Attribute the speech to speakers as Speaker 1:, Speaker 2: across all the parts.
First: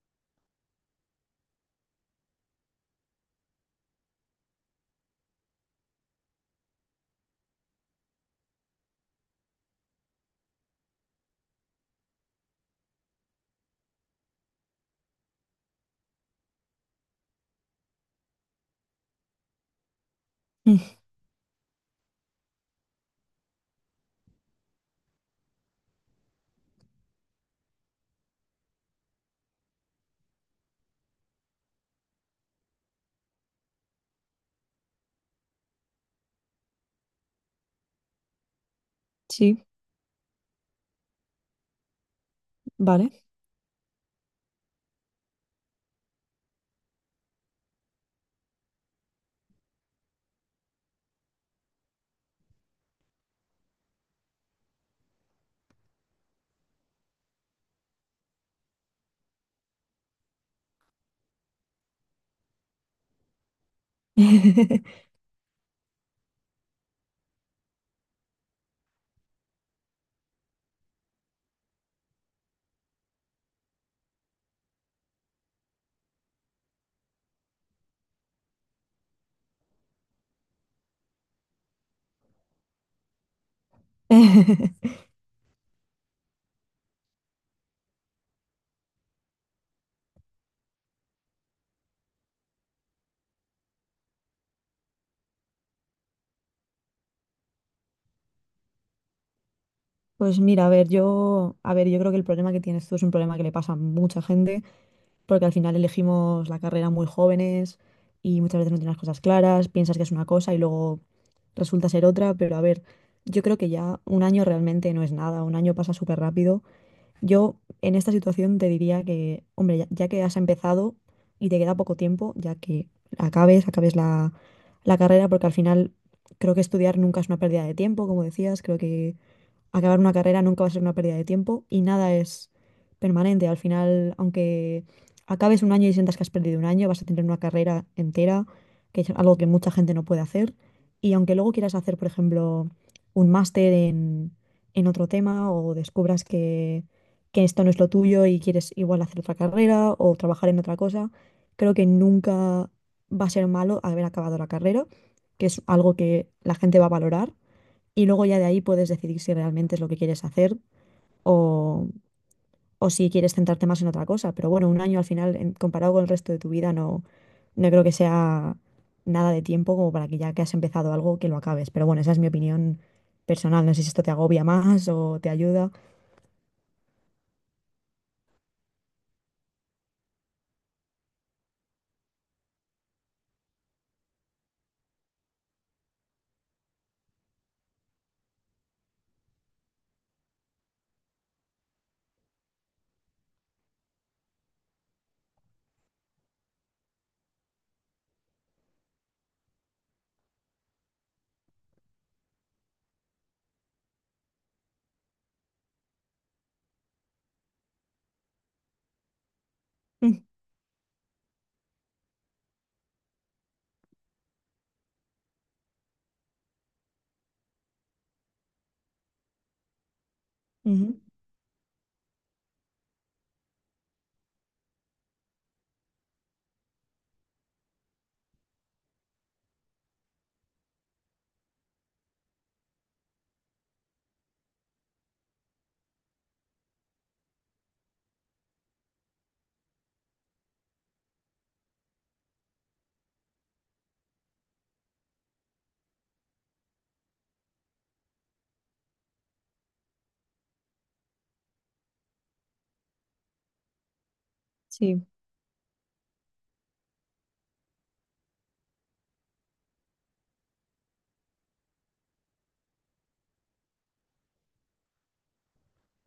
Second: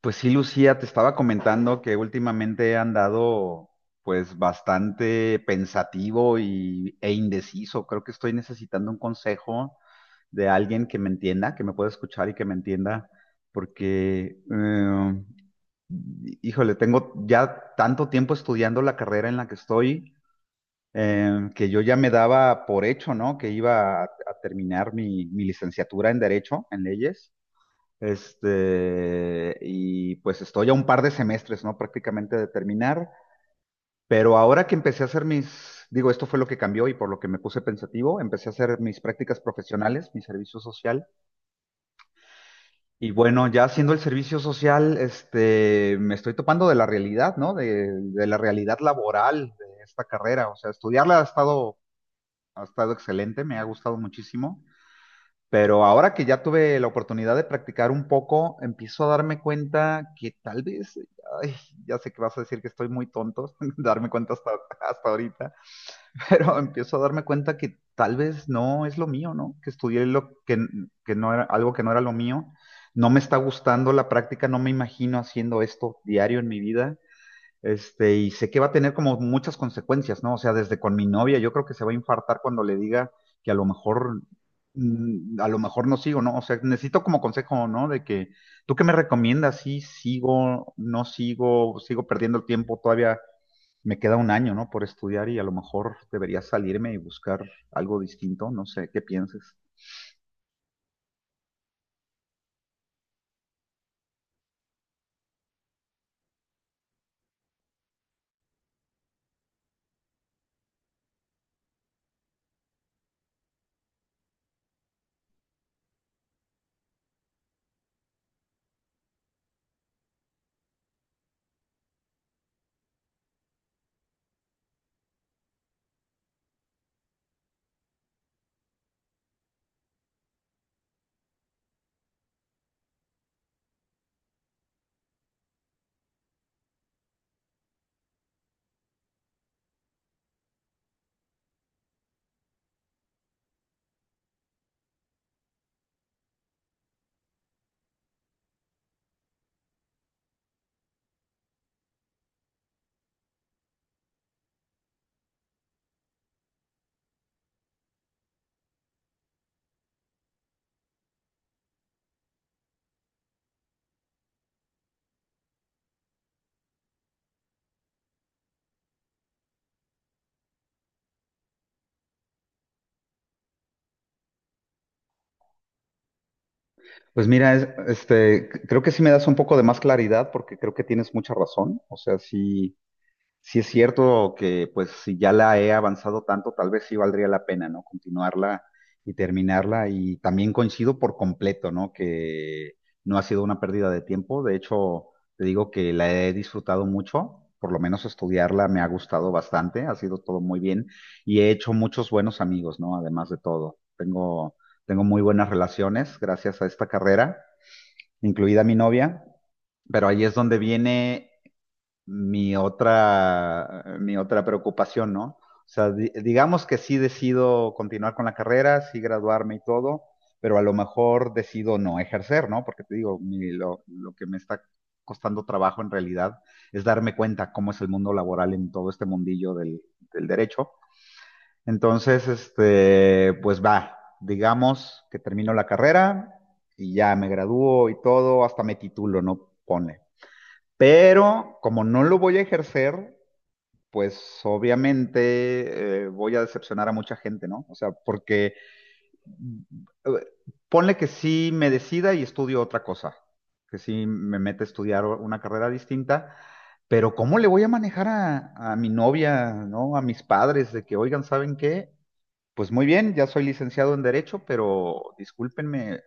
Speaker 1: Pues sí, Lucía, te estaba comentando que últimamente he andado pues bastante pensativo e indeciso. Creo que estoy necesitando un consejo de alguien que me entienda, que me pueda escuchar y que me entienda, porque, híjole, tengo ya tanto tiempo estudiando la carrera en la que estoy,
Speaker 2: Mm,
Speaker 1: que yo ya me daba por hecho, ¿no? Que iba a terminar mi licenciatura en Derecho, en leyes y pues estoy a un par de semestres, ¿no? Prácticamente de terminar, pero ahora que empecé a hacer mis, digo, esto fue lo que cambió y por lo que me puse pensativo, empecé a hacer mis prácticas
Speaker 2: sí,
Speaker 1: profesionales, mi servicio social,
Speaker 2: vale.
Speaker 1: y bueno, ya haciendo el servicio social, me estoy topando de la realidad, ¿no? De la realidad laboral de esta carrera, o sea, estudiarla ha estado excelente, me ha gustado muchísimo. Pero ahora que ya tuve la oportunidad de practicar un poco, empiezo a darme cuenta que tal vez, ay, ya sé que vas a decir que estoy muy tonto, darme cuenta hasta, hasta ahorita, pero empiezo a darme cuenta que tal vez no es lo mío, ¿no? Que estudié lo que no era, algo que no era lo mío. No me está gustando la práctica, no me imagino haciendo esto diario en mi vida. Y sé que va a tener como muchas consecuencias, ¿no? O sea, desde con mi novia, yo creo que se va a infartar cuando le diga que a lo mejor, a lo mejor no sigo, ¿no? O sea, necesito como consejo, ¿no? De que, ¿tú qué me recomiendas? Sí, sigo, no sigo, sigo perdiendo el tiempo, todavía me queda un año, ¿no? Por estudiar y a lo mejor debería salirme y buscar algo distinto, no sé, ¿qué piensas?
Speaker 2: Pues mira, a ver, yo creo que el problema que tienes tú es un problema que le pasa a mucha gente, porque al final elegimos la carrera muy jóvenes y muchas veces no tienes las cosas claras, piensas que es una cosa y luego resulta ser otra. Pero a ver, yo creo que ya un año realmente no es nada, un año pasa súper rápido. Yo en esta situación te diría que, hombre, ya, ya que has empezado y te queda poco tiempo, ya que acabes, acabes la carrera, porque al final creo que estudiar nunca es una pérdida de tiempo, como decías. Creo que acabar una carrera nunca va a ser una pérdida de tiempo y nada es permanente. Al final, aunque acabes un año y sientas que has perdido un año, vas a tener una carrera entera, que es algo que mucha gente no puede hacer. Y aunque luego quieras hacer, por ejemplo, un máster en otro tema o descubras que esto no es lo tuyo y quieres igual hacer otra carrera o trabajar en otra cosa, creo que nunca va a ser malo haber acabado la carrera, que es algo que la gente va a valorar, y luego ya de ahí puedes decidir si realmente es lo que quieres hacer o, o si quieres centrarte más en otra cosa. Pero bueno, un año al final, comparado con el resto de tu vida, no, no creo que sea nada de tiempo como para que ya que has empezado algo, que lo acabes. Pero bueno, esa es mi opinión personal. No sé si esto te agobia más o te ayuda.
Speaker 1: Pues mira, creo que sí me das un poco de más claridad porque creo que tienes mucha razón. O sea, sí. Sí es cierto que pues si ya la he avanzado tanto, tal vez sí valdría la pena, ¿no? Continuarla y terminarla. Y también coincido por completo, ¿no? Que no ha sido una pérdida de tiempo. De hecho, te digo que la he disfrutado mucho. Por lo menos estudiarla me ha gustado bastante. Ha sido todo muy bien. Y he hecho muchos buenos amigos, ¿no? Además de todo. Tengo, tengo muy buenas relaciones gracias a esta carrera, incluida mi novia. Pero ahí es donde viene mi otra preocupación, ¿no? O sea, digamos que sí decido continuar con la carrera, sí graduarme y todo, pero a
Speaker 2: Mm,
Speaker 1: lo
Speaker 2: ujú,
Speaker 1: mejor decido no ejercer, ¿no? Porque te digo, lo que me está costando trabajo en realidad es darme cuenta cómo es el mundo laboral en todo este mundillo del derecho. Entonces, pues va, digamos que termino la carrera y ya me gradúo y todo, hasta me titulo, ¿no? Pone. Pero como no lo voy a ejercer, pues obviamente voy a decepcionar a mucha gente, ¿no? O sea, porque eh, ponle que sí me decida y estudio otra cosa, que sí me mete a estudiar
Speaker 2: sí.
Speaker 1: una carrera distinta, pero ¿cómo le voy a manejar a mi novia, ¿no? A mis padres de que, oigan, ¿saben qué? Pues muy bien, ya soy licenciado en Derecho, pero discúlpenme,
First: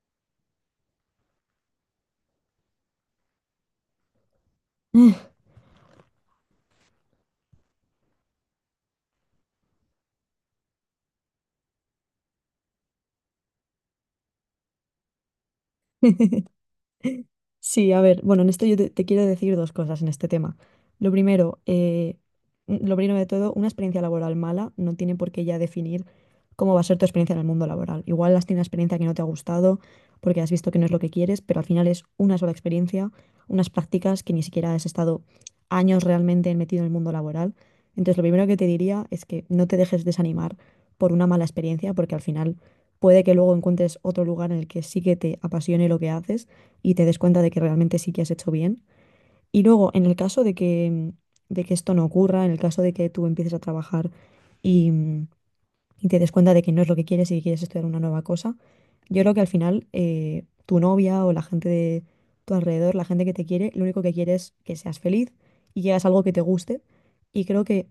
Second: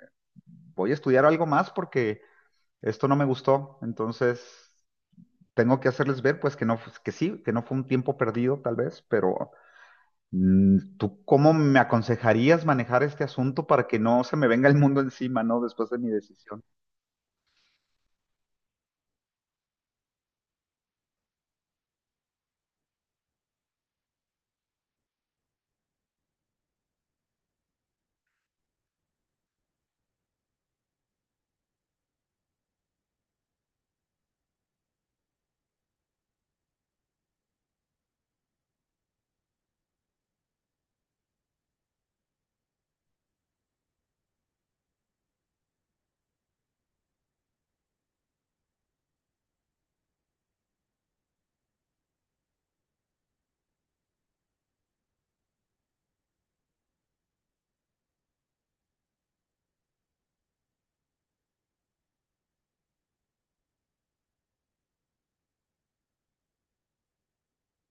Speaker 1: voy a estudiar algo más porque esto no me gustó, entonces tengo que hacerles ver, pues, que no, que sí, que no fue un tiempo perdido, tal vez, pero ¿tú cómo me aconsejarías manejar este asunto para que no se me venga el mundo encima, ¿no? Después de mi decisión.
Speaker 2: Sí, a ver, bueno, en esto yo te, te quiero decir dos cosas en este tema. Lo primero, lo primero de todo, una experiencia laboral mala no tiene por qué ya definir cómo va a ser tu experiencia en el mundo laboral. Igual has tenido una experiencia que no te ha gustado porque has visto que no es lo que quieres, pero al final es una sola experiencia, unas prácticas que ni siquiera has estado años realmente metido en el mundo laboral. Entonces, lo primero que te diría es que no te dejes desanimar por una mala experiencia, porque al final puede que luego encuentres otro lugar en el que sí que te apasione lo que haces y te des cuenta de que realmente sí que has hecho bien. Y luego, en el caso de que esto no ocurra, en el caso de que tú empieces a trabajar y, y te des cuenta de que no es lo que quieres y que quieres estudiar una nueva cosa, yo creo que al final tu novia o la gente de tu alrededor, la gente que te quiere, lo único que quiere es que seas feliz y que hagas algo que te guste. Y creo que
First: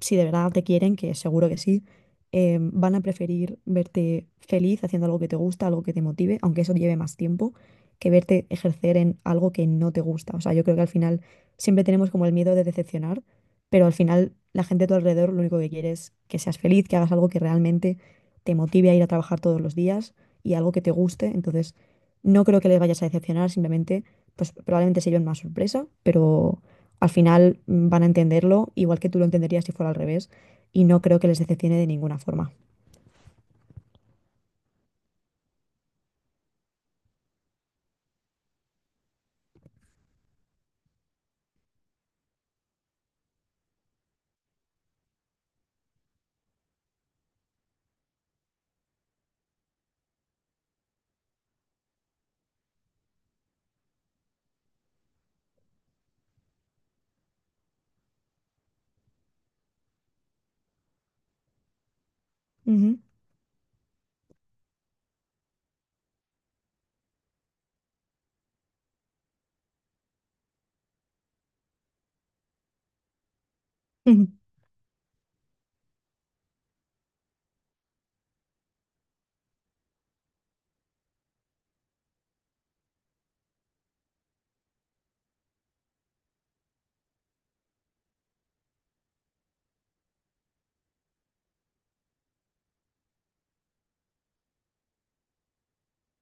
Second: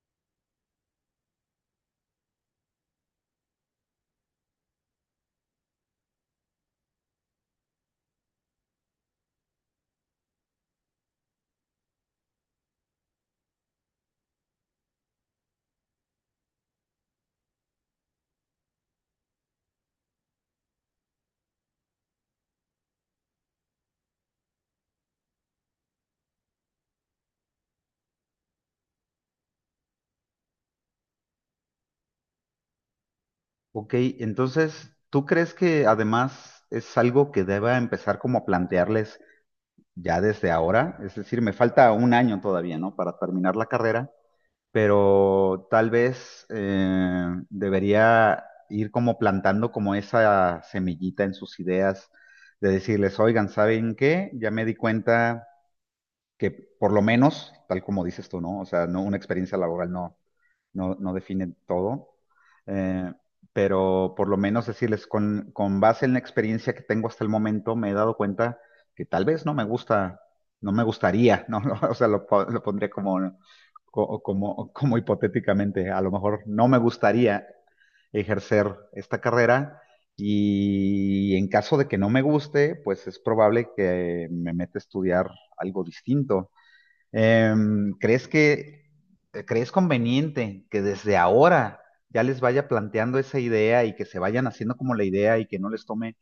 Speaker 2: si de verdad te quieren, que seguro que sí, van a preferir verte feliz haciendo algo que te gusta, algo que te motive, aunque eso lleve más tiempo, que verte ejercer en algo que no te gusta. O sea, yo creo que al final siempre tenemos como el miedo de decepcionar, pero al final la gente a tu alrededor lo único que quiere es que seas feliz, que hagas algo que realmente te motive a ir a trabajar todos los días y algo que te guste. Entonces, no creo que les vayas a decepcionar, simplemente pues probablemente se lleven más sorpresa, pero al final van a entenderlo igual que tú lo entenderías si fuera al revés, y no creo que les decepcione de ninguna forma.
Speaker 1: Ok, entonces, ¿tú crees que además es algo que deba empezar como a plantearles ya desde ahora? Es decir, me falta un año todavía, ¿no? Para terminar la carrera. Pero tal vez debería ir como plantando como esa semillita en sus ideas de decirles, oigan, ¿saben qué? Ya me di cuenta que por lo menos, tal como dices tú, ¿no? O sea, no, una experiencia laboral no define todo,
Speaker 2: Ujú,
Speaker 1: eh, pero por lo menos decirles, con base en la experiencia que tengo hasta el momento, me he dado cuenta que tal vez no me gusta, no me gustaría, ¿no? O sea, lo, lo pondré como,
Speaker 2: ujú,
Speaker 1: como, como hipotéticamente, a lo mejor no me gustaría ejercer esta carrera y en caso de que no me guste, pues es probable que me meta a estudiar algo distinto. ¿Crees que, crees conveniente que desde ahora ya les vaya planteando esa idea y que se vayan haciendo como la idea y que no les tome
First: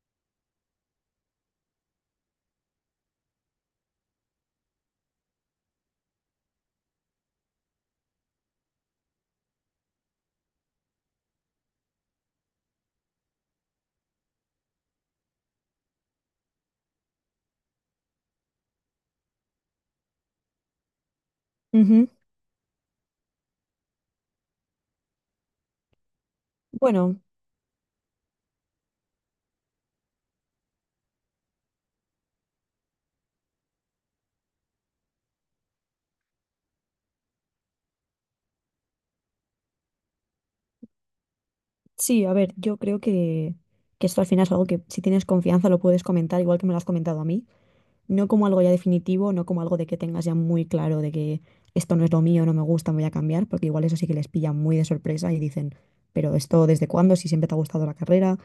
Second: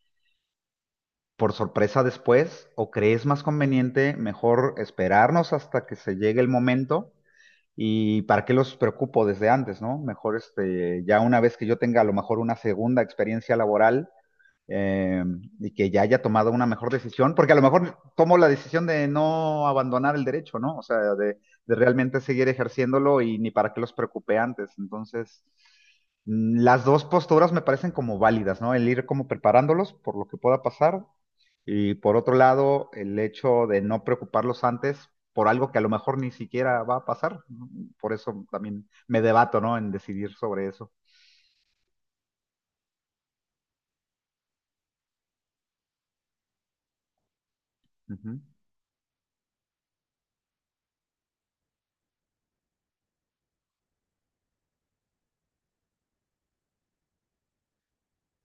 Speaker 1: por sorpresa después? ¿O crees más conveniente mejor esperarnos hasta que se llegue el momento? ¿Y para qué los preocupo desde antes, no? Mejor ya una vez que yo tenga a lo mejor una segunda experiencia laboral eh, y que ya haya tomado una mejor decisión, porque a lo mejor tomo la decisión de no abandonar el derecho, ¿no? O sea, de
Speaker 2: ujú.
Speaker 1: realmente seguir ejerciéndolo y ni para qué los preocupé antes. Entonces, las dos
Speaker 2: Bueno,
Speaker 1: posturas me parecen como válidas, ¿no? El ir como preparándolos por lo que pueda pasar y por otro lado, el hecho de no preocuparlos antes por algo que a lo mejor ni siquiera va a pasar. ¿No? Por eso también me debato, ¿no? En decidir sobre eso.
Speaker 2: sí, a ver, yo creo que esto al final es algo que si tienes confianza lo puedes comentar, igual que me lo has comentado a mí. No
Speaker 1: Ujú.
Speaker 2: como algo ya definitivo, no como algo de que tengas ya muy claro de que esto no es lo mío, no me gusta, me voy a cambiar, porque igual eso sí que les pilla muy de sorpresa y dicen, pero esto desde cuándo, si siempre te ha gustado la carrera.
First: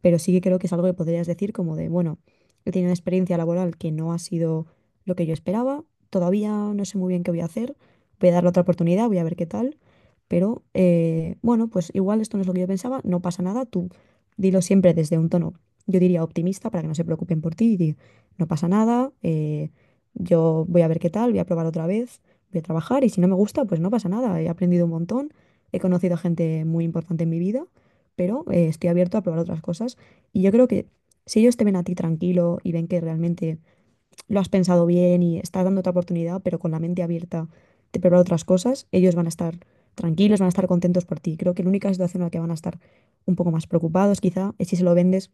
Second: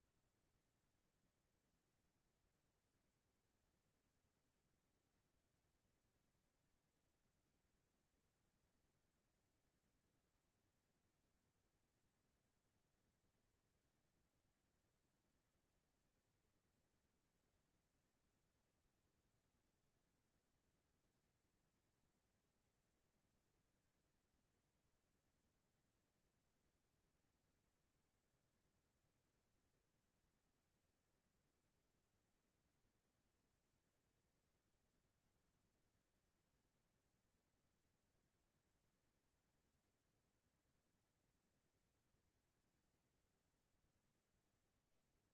Speaker 2: Pero sí que creo que es algo que podrías decir como de, bueno, he tenido una experiencia laboral que no ha sido lo que yo esperaba, todavía no sé muy bien qué voy a hacer, voy a darle otra oportunidad, voy a ver qué tal, pero bueno, pues igual esto no es lo que yo pensaba, no pasa nada, tú dilo siempre desde un tono, yo diría optimista, para que no se preocupen por ti, y di, no pasa nada, yo voy a ver qué tal, voy a probar otra vez, voy a trabajar y si no me gusta, pues no pasa nada, he aprendido un montón, he conocido a gente muy importante en mi vida, pero estoy abierto a probar otras cosas. Y yo creo que si ellos te ven a ti tranquilo y ven que realmente lo has pensado bien y estás dando otra oportunidad, pero con la mente abierta de probar otras cosas, ellos van a estar tranquilos, van a estar contentos por ti. Creo que la única situación en la que van a estar un poco más preocupados quizá es si se lo vendes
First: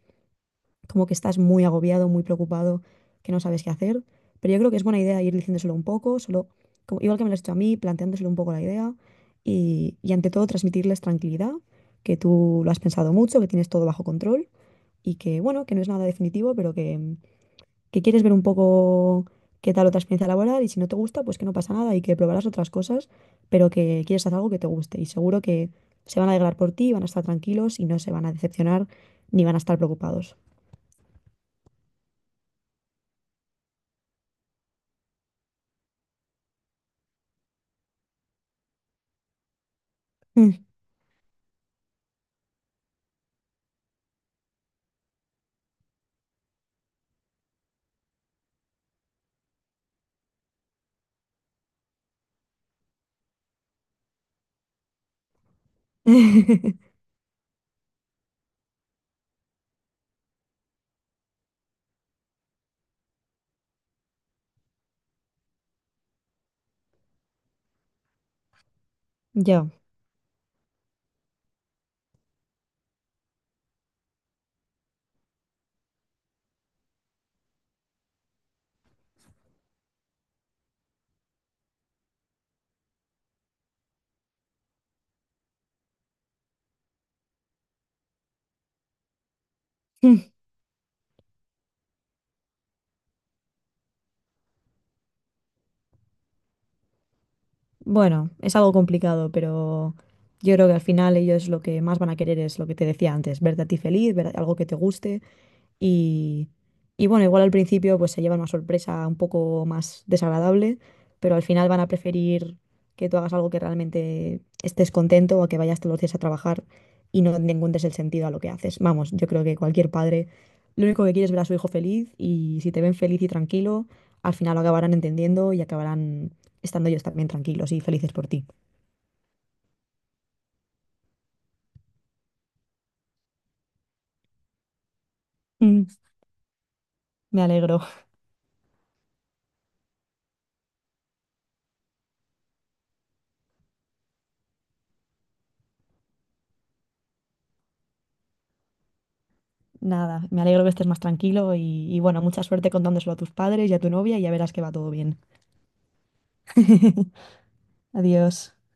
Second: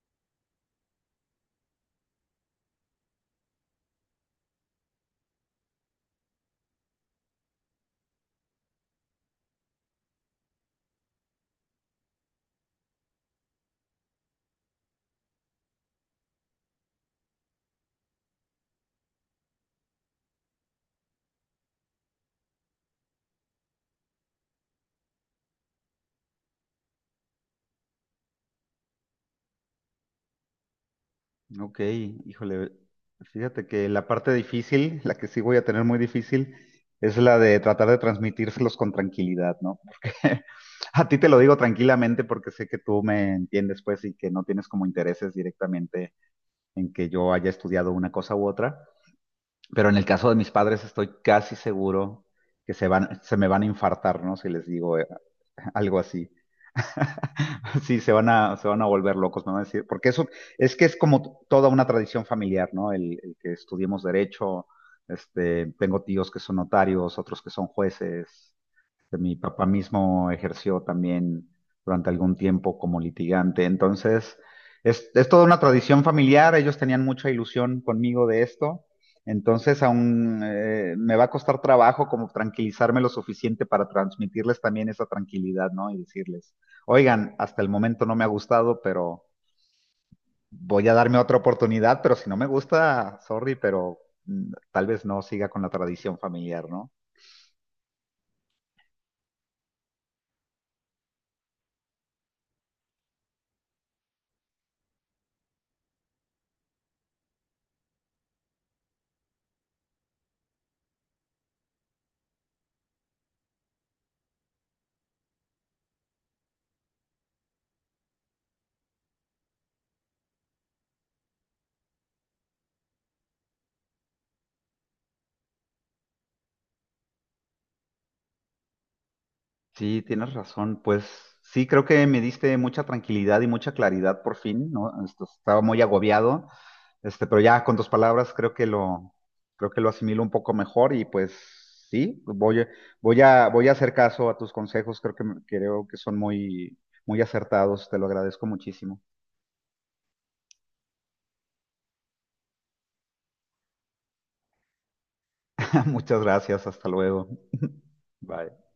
Speaker 2: como que estás muy agobiado, muy preocupado, que no sabes qué hacer. Pero yo creo que es buena idea ir diciéndoselo un poco, solo, igual que me lo has hecho a mí, planteándoselo un poco la idea y ante todo transmitirles tranquilidad, que tú lo has pensado mucho, que tienes todo bajo control y que, bueno, que no es nada definitivo, pero que quieres ver un poco qué tal otra experiencia laboral y si no te gusta, pues que no pasa nada y que probarás otras cosas, pero que quieres hacer algo que te guste, y seguro que se van a alegrar por ti, van a estar tranquilos y no se van a decepcionar ni van a estar preocupados.
Speaker 1: Ok, híjole, fíjate que la parte difícil, la que sí voy a tener muy difícil, es la de tratar de transmitírselos con tranquilidad, ¿no? Porque
Speaker 2: Mm.
Speaker 1: a ti te lo digo tranquilamente porque sé que tú me entiendes, pues, y que no tienes como intereses directamente en que yo haya estudiado una cosa u otra, pero en el caso de mis padres estoy casi seguro que se van, se me van a infartar, ¿no? Si les digo algo así. Sí, se van a volver locos, me van a decir, porque eso es que es como toda una tradición familiar, ¿no? El que estudiemos derecho, tengo tíos que son notarios, otros que son jueces, que mi papá
Speaker 2: Ya.
Speaker 1: mismo ejerció también durante algún tiempo como litigante. Entonces, es toda una tradición familiar, ellos tenían mucha ilusión conmigo de esto, entonces aún me va a costar trabajo como tranquilizarme lo suficiente para transmitirles también esa tranquilidad, ¿no? Y decirles, oigan, hasta el momento no me ha gustado, pero
Speaker 2: Mm.
Speaker 1: voy a darme otra oportunidad, pero si no me gusta, sorry, pero tal vez no siga con la tradición familiar, ¿no?
Speaker 2: Bueno, es algo complicado, pero yo creo que al final ellos lo que más van a querer es lo que te decía antes, verte a ti feliz, ver algo que te guste. Y, y bueno, igual al principio pues se llevan una sorpresa un poco más desagradable, pero al final van a preferir que tú hagas algo que realmente estés contento o que vayas todos los días a trabajar y no le encuentres el sentido a lo que haces. Vamos, yo creo que cualquier padre lo único que quiere es ver a su hijo feliz, y si te ven feliz y tranquilo, al final lo acabarán entendiendo y acabarán estando ellos también tranquilos y felices por ti.
Speaker 1: Sí, tienes razón. Pues sí, creo que me diste mucha tranquilidad y mucha claridad por fin, ¿no? Esto, estaba muy
Speaker 2: Mm,
Speaker 1: agobiado, pero
Speaker 2: me
Speaker 1: ya con
Speaker 2: alegro.
Speaker 1: tus palabras creo que lo asimilo un poco mejor y pues sí, voy a, voy a hacer caso a tus consejos. Creo que, creo que son muy, muy acertados. Te lo agradezco muchísimo.
Speaker 2: Nada, me alegro que estés más tranquilo y bueno, mucha suerte contándoselo a tus padres y a tu novia y ya verás que va todo bien.
Speaker 1: Muchas gracias. Hasta luego.
Speaker 2: Adiós.
Speaker 1: Bye.